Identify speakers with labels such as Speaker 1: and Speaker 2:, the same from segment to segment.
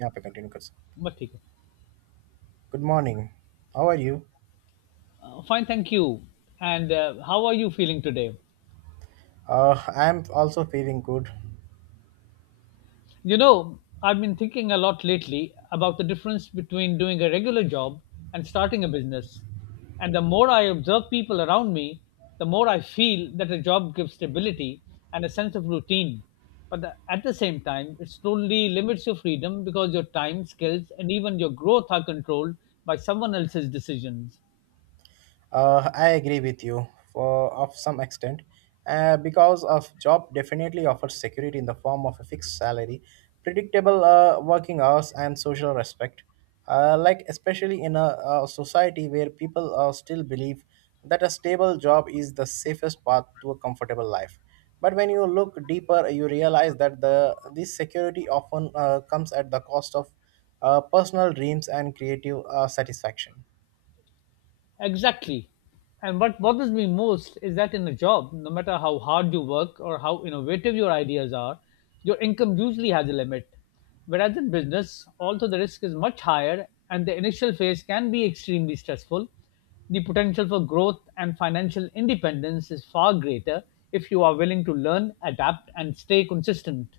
Speaker 1: Yeah, we continue. Good
Speaker 2: But ठीक है.
Speaker 1: good morning. How are you?
Speaker 2: Fine, thank you. And how are you feeling today?
Speaker 1: I'm also feeling good.
Speaker 2: You know, I've been thinking a lot lately about the difference between doing a regular job and starting a business. And the more I observe people around me, the more I feel that a job gives stability and a sense of routine. But at the same time, it slowly limits your freedom because your time, skills, and even your growth are controlled by someone else's decisions.
Speaker 1: I agree with you for of some extent, because of job definitely offers security in the form of a fixed salary, predictable working hours, and social respect. Like especially in a society where people still believe that a stable job is the safest path to a comfortable life. But when you look deeper, you realize that the this security often comes at the cost of personal dreams and creative satisfaction.
Speaker 2: Exactly. And what bothers me most is that in a job, no matter how hard you work or how innovative your ideas are, your income usually has a limit. Whereas in business, although the risk is much higher and the initial phase can be extremely stressful, the potential for growth and financial independence is far greater if you are willing to learn, adapt, and stay consistent.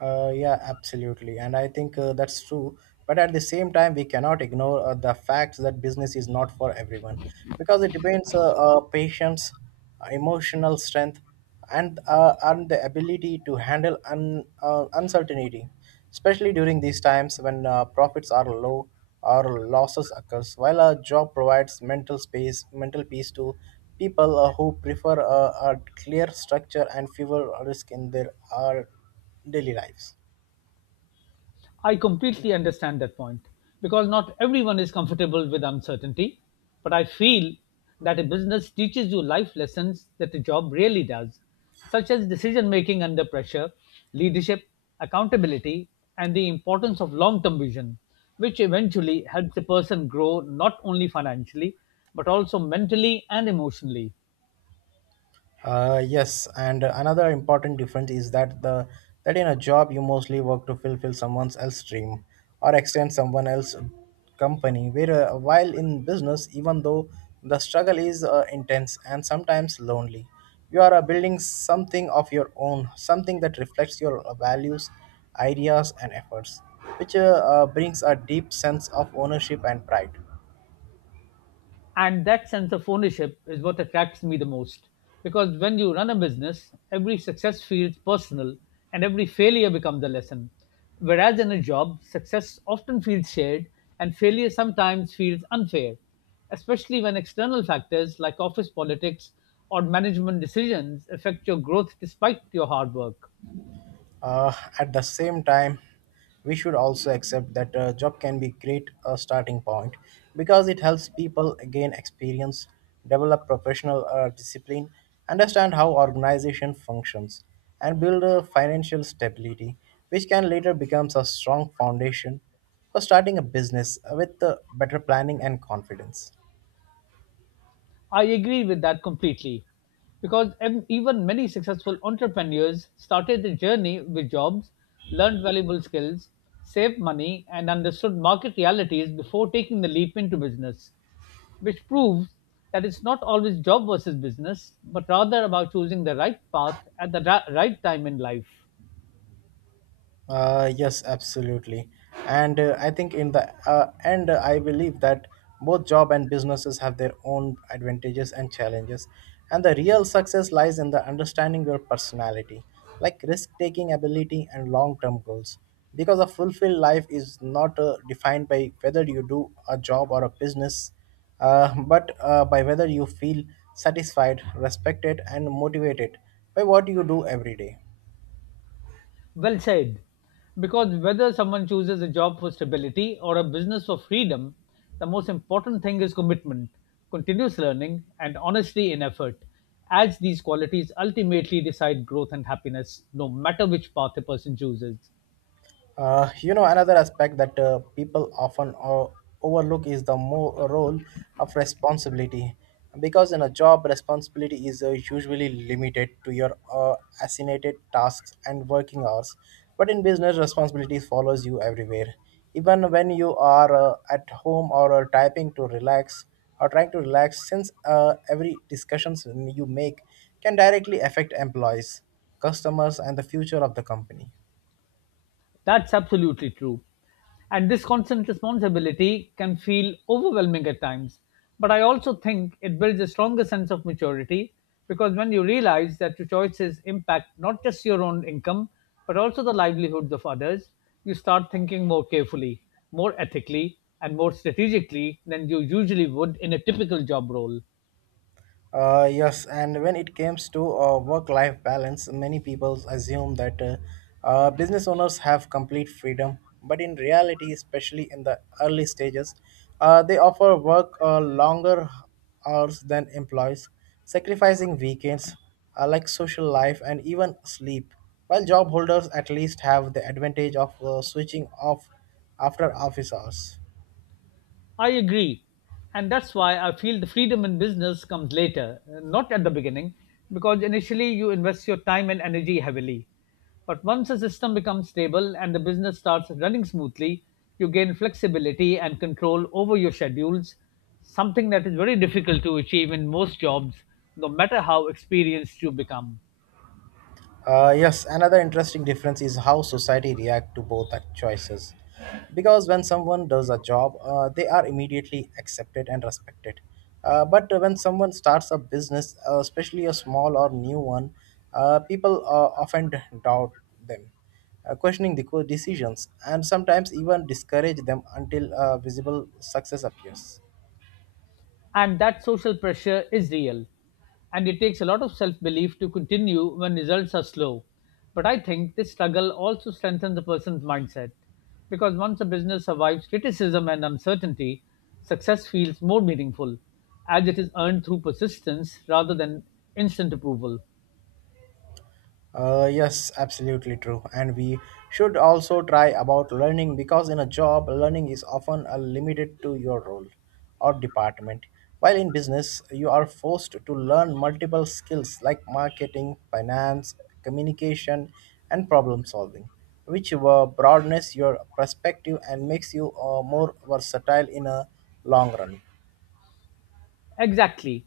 Speaker 1: Yeah, absolutely. And I think that's true. But at the same time, we cannot ignore the fact that business is not for everyone because it depends patience, emotional strength, and the ability to handle uncertainty, especially during these times when profits are low or losses occurs. While a job provides mental space, mental peace to people who prefer a clear structure and fewer risk in their art daily lives.
Speaker 2: I completely understand that point because not everyone is comfortable with uncertainty, but I feel that a business teaches you life lessons that a job really does, such as decision making under pressure, leadership, accountability, and the importance of long term vision, which eventually helps a person grow not only financially but also mentally and emotionally.
Speaker 1: Yes, and another important difference is that in a job you mostly work to fulfill someone else's dream or extend someone else's company where while in business even though the struggle is intense and sometimes lonely, you are building something of your own, something that reflects your values, ideas, and efforts, which brings a deep sense of ownership and pride.
Speaker 2: And that sense of ownership is what attracts me the most, because when you run a business every success feels personal and every failure becomes a lesson, whereas in a job success often feels shared and failure sometimes feels unfair, especially when external factors like office politics or management decisions affect your growth despite your hard work.
Speaker 1: Uh, at the same time, we should also accept that a job can be great a starting point because it helps people gain experience, develop professional discipline, understand how organization functions, and build a financial stability, which can later becomes a strong foundation for starting a business with better planning and confidence.
Speaker 2: I agree with that completely because even many successful entrepreneurs started their journey with jobs, learned valuable skills, saved money, and understood market realities before taking the leap into business, which proves that it's not always job versus business, but rather about choosing the right path at the right time in life.
Speaker 1: Yes, absolutely. And I think in the end, I believe that both job and businesses have their own advantages and challenges. And the real success lies in the understanding your personality, like risk taking ability and long term goals. Because a fulfilled life is not defined by whether you do a job or a business, but by whether you feel satisfied, respected, and motivated by what you do every day.
Speaker 2: Well said. Because whether someone chooses a job for stability or a business for freedom, the most important thing is commitment, continuous learning, and honesty in effort, as these qualities ultimately decide growth and happiness, no matter which path a person chooses.
Speaker 1: You know, another aspect that people often overlook is the more role of responsibility. Because in a job, responsibility is usually limited to your assignated tasks and working hours. But in business, responsibility follows you everywhere. Even when you are at home or typing to relax or trying to relax, since every discussions you make can directly affect employees, customers, and the future of the company.
Speaker 2: That's absolutely true. And this constant responsibility can feel overwhelming at times. But I also think it builds a stronger sense of maturity because when you realize that your choices impact not just your own income, but also the livelihoods of others, you start thinking more carefully, more ethically, and more strategically than you usually would in a typical job role.
Speaker 1: Yes, and when it comes to work-life balance, many people assume that business owners have complete freedom. But in reality, especially in the early stages, they offer work longer hours than employees, sacrificing weekends, like social life and even sleep. While job holders at least have the advantage of switching off after office hours.
Speaker 2: I agree. And that's why I feel the freedom in business comes later, not at the beginning, because initially you invest your time and energy heavily. But once the system becomes stable and the business starts running smoothly, you gain flexibility and control over your schedules, something that is very difficult to achieve in most jobs, no matter how experienced you become.
Speaker 1: Yes, another interesting difference is how society react to both choices. Because when someone does a job, they are immediately accepted and respected. But when someone starts a business, especially a small or new one, people often doubt them, questioning the decisions, and sometimes even discourage them until visible success appears.
Speaker 2: And that social pressure is real. And it takes a lot of self belief to continue when results are slow. But I think this struggle also strengthens a person's mindset because once a business survives criticism and uncertainty, success feels more meaningful as it is earned through persistence rather than instant approval.
Speaker 1: Yes, absolutely true. And we should also try about learning because in a job, learning is often limited to your role or department. While in business, you are forced to learn multiple skills like marketing, finance, communication, and problem solving, which broadens your perspective and makes you more versatile in a long run.
Speaker 2: Exactly.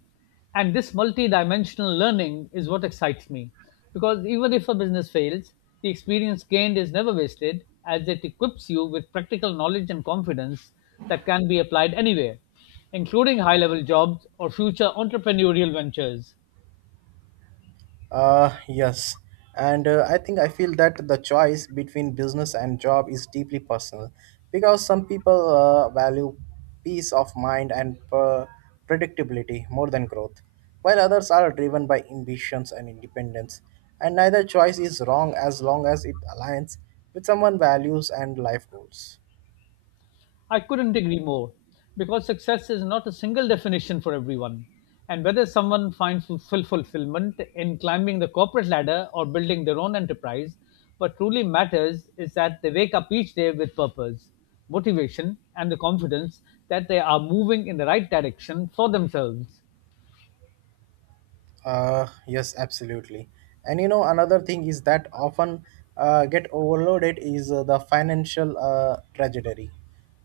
Speaker 2: And this multi-dimensional learning is what excites me because even if a business fails, the experience gained is never wasted as it equips you with practical knowledge and confidence that can be applied anywhere, including high-level jobs or future entrepreneurial ventures.
Speaker 1: Yes. And I think I feel that the choice between business and job is deeply personal because some people value peace of mind and predictability more than growth, while others are driven by ambitions and independence. And neither choice is wrong as long as it aligns with someone's values and life goals.
Speaker 2: I couldn't agree more because success is not a single definition for everyone. And whether someone finds fulfill fulfillment in climbing the corporate ladder or building their own enterprise, what truly matters is that they wake up each day with purpose, motivation, and the confidence that they are moving in the right direction for themselves.
Speaker 1: Yes, absolutely. And you know, another thing is that often get overloaded is the financial trajectory.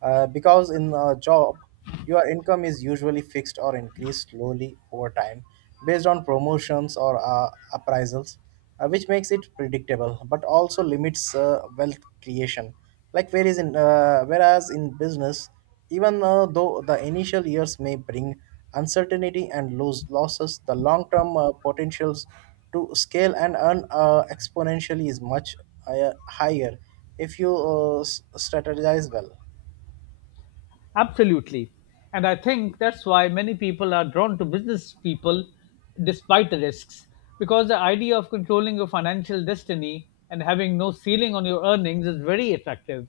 Speaker 1: Because in a job, your income is usually fixed or increased slowly over time based on promotions or appraisals, which makes it predictable but also limits wealth creation. Like, whereas in business, even though the initial years may bring uncertainty and lose losses, the long-term potentials to scale and earn exponentially is much higher if you strategize well.
Speaker 2: Absolutely. And I think that's why many people are drawn to business people despite the risks. Because the idea of controlling your financial destiny and having no ceiling on your earnings is very attractive.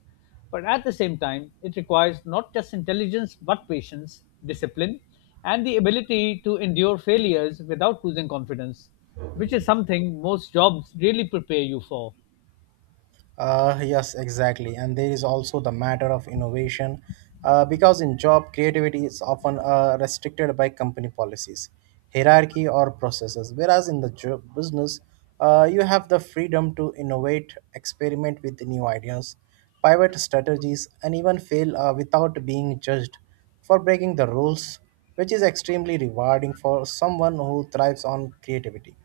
Speaker 2: But at the same time, it requires not just intelligence but patience, discipline, and the ability to endure failures without losing confidence, which is something most jobs really prepare you for.
Speaker 1: Yes, exactly. And there is also the matter of innovation, because in job, creativity is often restricted by company policies, hierarchy, or processes. Whereas in the job business, you have the freedom to innovate, experiment with new ideas, pivot strategies, and even fail without being judged for breaking the rules, which is extremely rewarding for someone who thrives on creativity.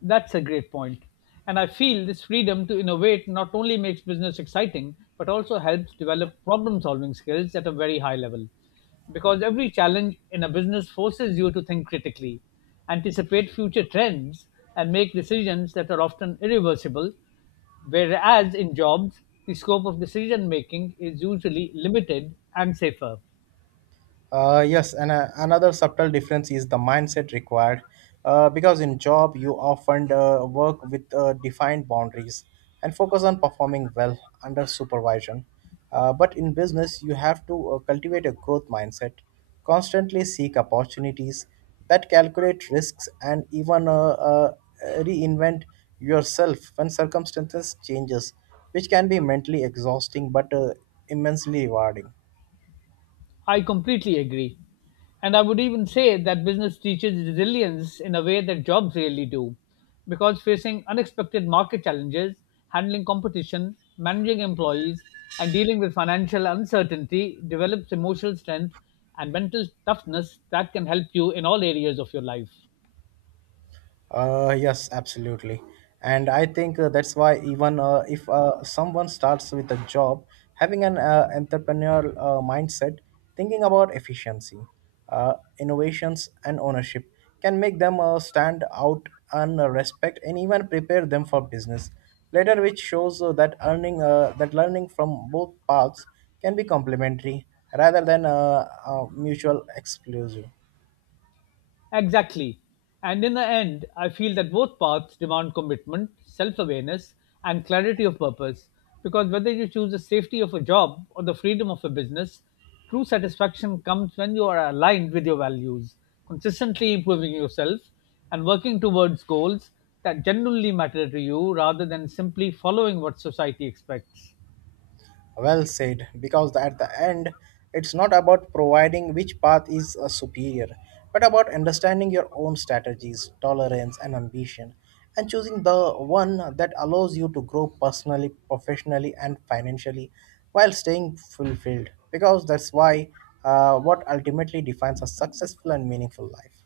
Speaker 2: That's a great point. And I feel this freedom to innovate not only makes business exciting, but also helps develop problem solving skills at a very high level. Because every challenge in a business forces you to think critically, anticipate future trends, and make decisions that are often irreversible. Whereas in jobs, the scope of decision making is usually limited and safer.
Speaker 1: Yes, and another subtle difference is the mindset required. Because in job, you often work with defined boundaries and focus on performing well under supervision. But in business, you have to cultivate a growth mindset, constantly seek opportunities that calculate risks, and even reinvent yourself when circumstances changes, which can be mentally exhausting but immensely rewarding.
Speaker 2: I completely agree. And I would even say that business teaches resilience in a way that jobs really do, because facing unexpected market challenges, handling competition, managing employees, and dealing with financial uncertainty develops emotional strength and mental toughness that can help you in all areas of your life.
Speaker 1: Yes, absolutely. And I think that's why even if someone starts with a job, having an entrepreneurial mindset, thinking about efficiency, uh, innovations, and ownership can make them stand out and respect and even prepare them for business later, which shows that learning from both paths can be complementary rather than mutual exclusive.
Speaker 2: Exactly. And in the end, I feel that both paths demand commitment, self awareness, and clarity of purpose. Because whether you choose the safety of a job or the freedom of a business, true satisfaction comes when you are aligned with your values, consistently improving yourself, and working towards goals that genuinely matter to you rather than simply following what society expects.
Speaker 1: Well said, because at the end, it's not about providing which path is superior, but about understanding your own strategies, tolerance, and ambition, and choosing the one that allows you to grow personally, professionally, and financially while staying fulfilled. Because that's why what ultimately defines a successful and meaningful life.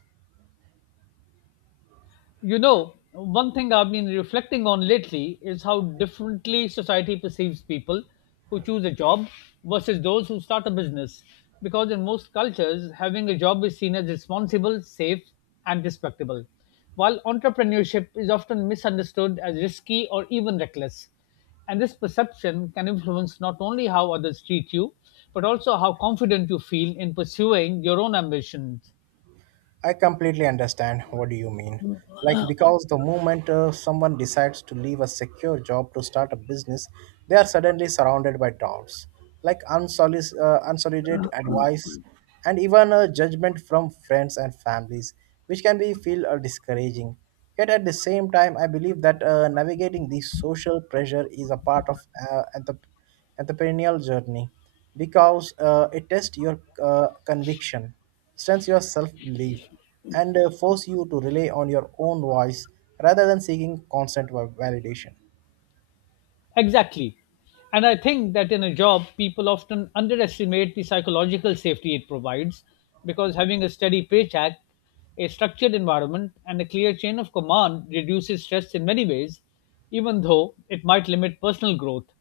Speaker 2: You know, one thing I've been reflecting on lately is how differently society perceives people who choose a job versus those who start a business. Because in most cultures, having a job is seen as responsible, safe, and respectable, while entrepreneurship is often misunderstood as risky or even reckless. And this perception can influence not only how others treat you, but also how confident you feel in pursuing your own ambitions.
Speaker 1: I completely understand what do you mean. Like because the moment someone decides to leave a secure job to start a business, they are suddenly surrounded by doubts, like unsolicited advice, and even judgment from friends and families, which can be feel discouraging. Yet at the same time, I believe that navigating this social pressure is a part of at the perennial journey because it tests your conviction, strengthens your self belief, and force you to rely on your own voice rather than seeking constant validation.
Speaker 2: Exactly. And I think that in a job, people often underestimate the psychological safety it provides because having a steady paycheck, a structured environment, and a clear chain of command reduces stress in many ways, even though it might limit personal growth.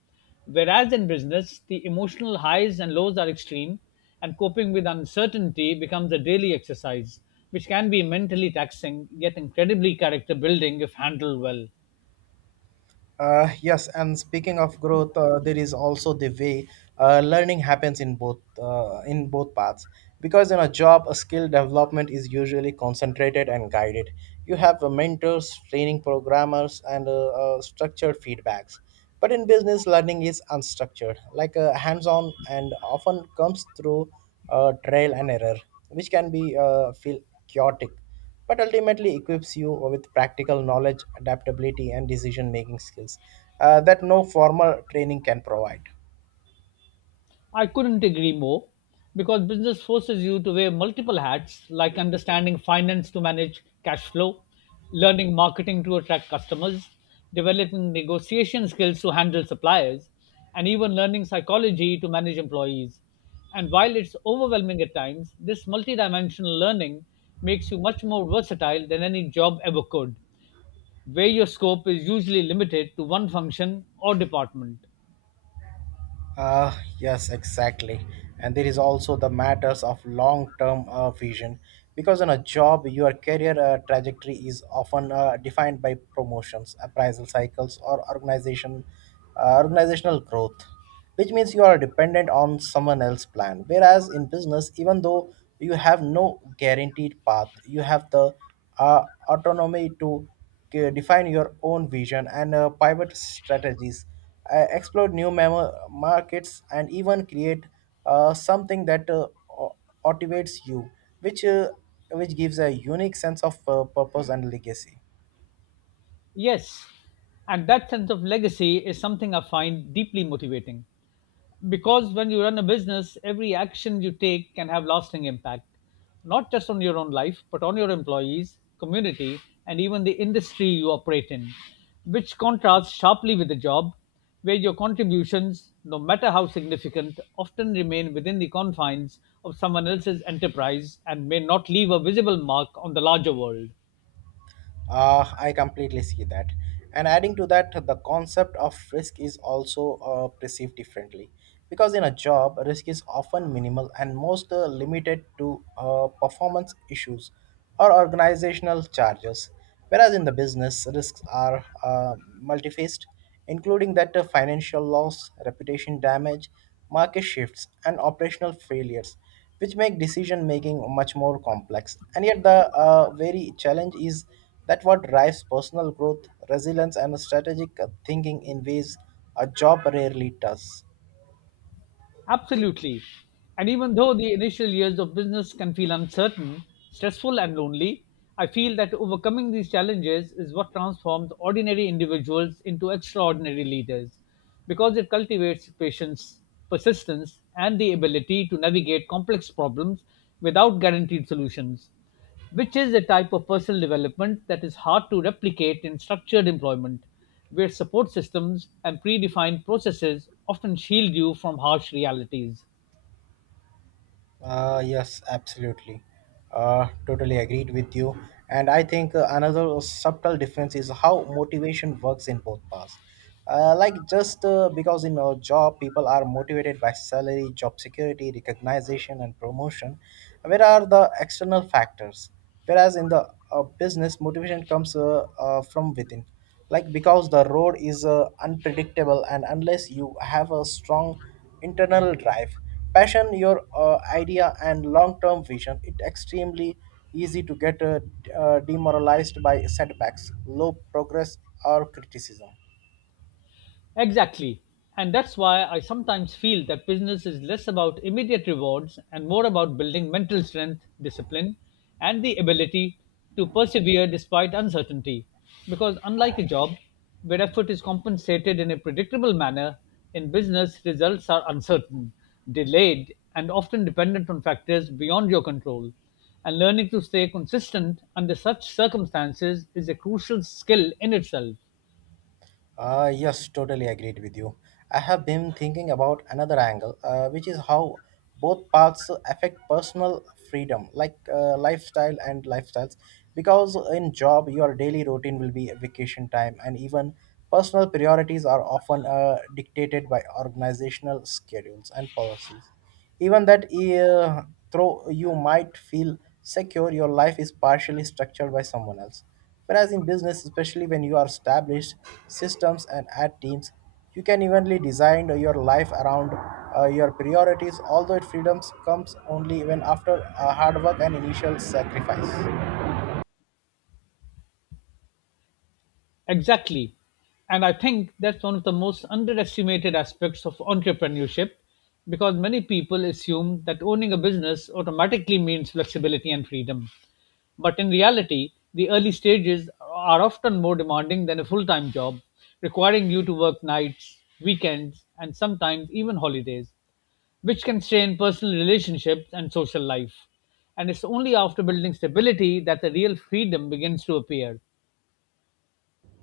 Speaker 2: Whereas in business, the emotional highs and lows are extreme, and coping with uncertainty becomes a daily exercise, which can be mentally taxing yet incredibly character building if handled well.
Speaker 1: Yes, and speaking of growth, there is also the way learning happens in both paths. Because in a job, a skill development is usually concentrated and guided. You have mentors, training programmers, and structured feedbacks. But in business, learning is unstructured, like hands-on, and often comes through trial and error, which can be feel chaotic but ultimately equips you with practical knowledge, adaptability, and decision making skills that no formal training can provide.
Speaker 2: I couldn't agree more because business forces you to wear multiple hats like understanding finance to manage cash flow, learning marketing to attract customers, developing negotiation skills to handle suppliers, and even learning psychology to manage employees. And while it's overwhelming at times, this multidimensional learning makes you much more versatile than any job ever could, where your scope is usually limited to one function or department.
Speaker 1: Yes, exactly. And there is also the matters of long term vision because in a job, your career trajectory is often defined by promotions, appraisal cycles, or organizational growth, which means you are dependent on someone else's plan. Whereas in business, even though you have no guaranteed path, you have the autonomy to define your own vision and pivot strategies, explore markets, and even create something that motivates you, which uh, which gives a unique sense of purpose and legacy.
Speaker 2: Yes, and that sense of legacy is something I find deeply motivating because when you run a business, every action you take can have lasting impact, not just on your own life, but on your employees, community, and even the industry you operate in, which contrasts sharply with the job where your contributions, no matter how significant, often remain within the confines of someone else's enterprise and may not leave a visible mark on the larger world.
Speaker 1: I completely see that. And adding to that, the concept of risk is also perceived differently. Because in a job, risk is often minimal and most limited to performance issues or organizational charges. Whereas in the business, risks are multifaced, including that financial loss, reputation damage, market shifts, and operational failures, which make decision making much more complex. And yet the very challenge is that what drives personal growth, resilience, and strategic thinking in ways a job rarely does.
Speaker 2: Absolutely. And even though the initial years of business can feel uncertain, stressful, and lonely, I feel that overcoming these challenges is what transforms ordinary individuals into extraordinary leaders because it cultivates patience, persistence, and the ability to navigate complex problems without guaranteed solutions, which is a type of personal development that is hard to replicate in structured employment, where support systems and predefined processes often shield you from harsh realities.
Speaker 1: Yes, absolutely. Totally agreed with you. And I think another subtle difference is how motivation works in both paths. Like just because in a job people are motivated by salary, job security, recognition, and promotion, where are the external factors? Whereas in the business, motivation comes from within. Like because the road is unpredictable, and unless you have a strong internal drive, passion, your idea, and long-term vision, it's extremely easy to get demoralized by setbacks, low progress, or criticism.
Speaker 2: Exactly. And that's why I sometimes feel that business is less about immediate rewards and more about building mental strength, discipline, and the ability to persevere despite uncertainty. Because unlike a job, where effort is compensated in a predictable manner, in business, results are uncertain, delayed, and often dependent on factors beyond your control. And learning to stay consistent under such circumstances is a crucial skill in itself.
Speaker 1: Yes, totally agreed with you. I have been thinking about another angle, which is how both paths affect personal freedom, like lifestyles. Because in job, your daily routine will be vacation time, and even personal priorities are often dictated by organizational schedules and policies. Even that, though you might feel secure, your life is partially structured by someone else. Whereas in business, especially when you are established systems and ad teams, you can evenly design your life around your priorities, although it freedoms comes only when after hard work and initial sacrifice.
Speaker 2: Exactly. And I think that's one of the most underestimated aspects of entrepreneurship because many people assume that owning a business automatically means flexibility and freedom. But in reality, the early stages are often more demanding than a full time job, requiring you to work nights, weekends, and sometimes even holidays, which can strain personal relationships and social life. And it's only after building stability that the real freedom begins to appear.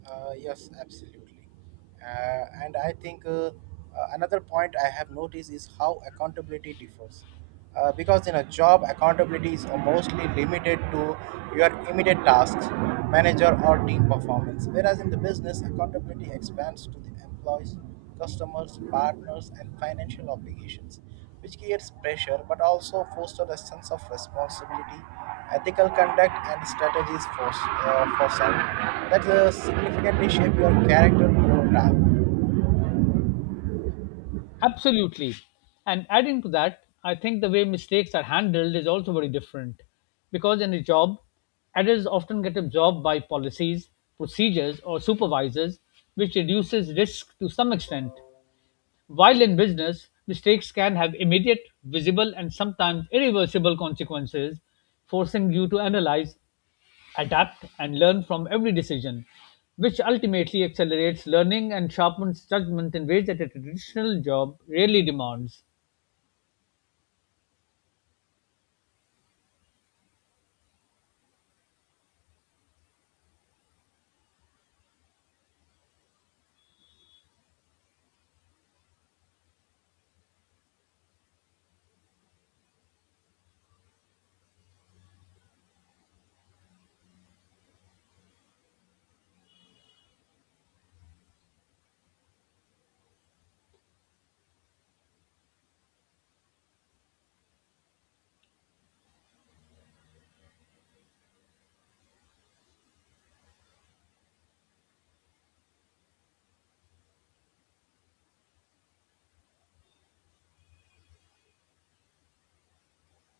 Speaker 1: Yes, absolutely. And I think another point I have noticed is how accountability differs. Because in a job, accountability is mostly limited to your immediate tasks, manager, or team performance. Whereas in the business, accountability expands to the employees, customers, partners, and financial obligations, which creates pressure but also fosters a sense of responsibility, ethical conduct, and strategies for self that significantly shape your character over time.
Speaker 2: Absolutely. And adding to that, I think the way mistakes are handled is also very different. Because in a job, errors often get absorbed by policies, procedures, or supervisors, which reduces risk to some extent. While in business, mistakes can have immediate, visible, and sometimes irreversible consequences, forcing you to analyze adapt, and learn from every decision, which ultimately accelerates learning and sharpens judgment in ways that a traditional job rarely demands.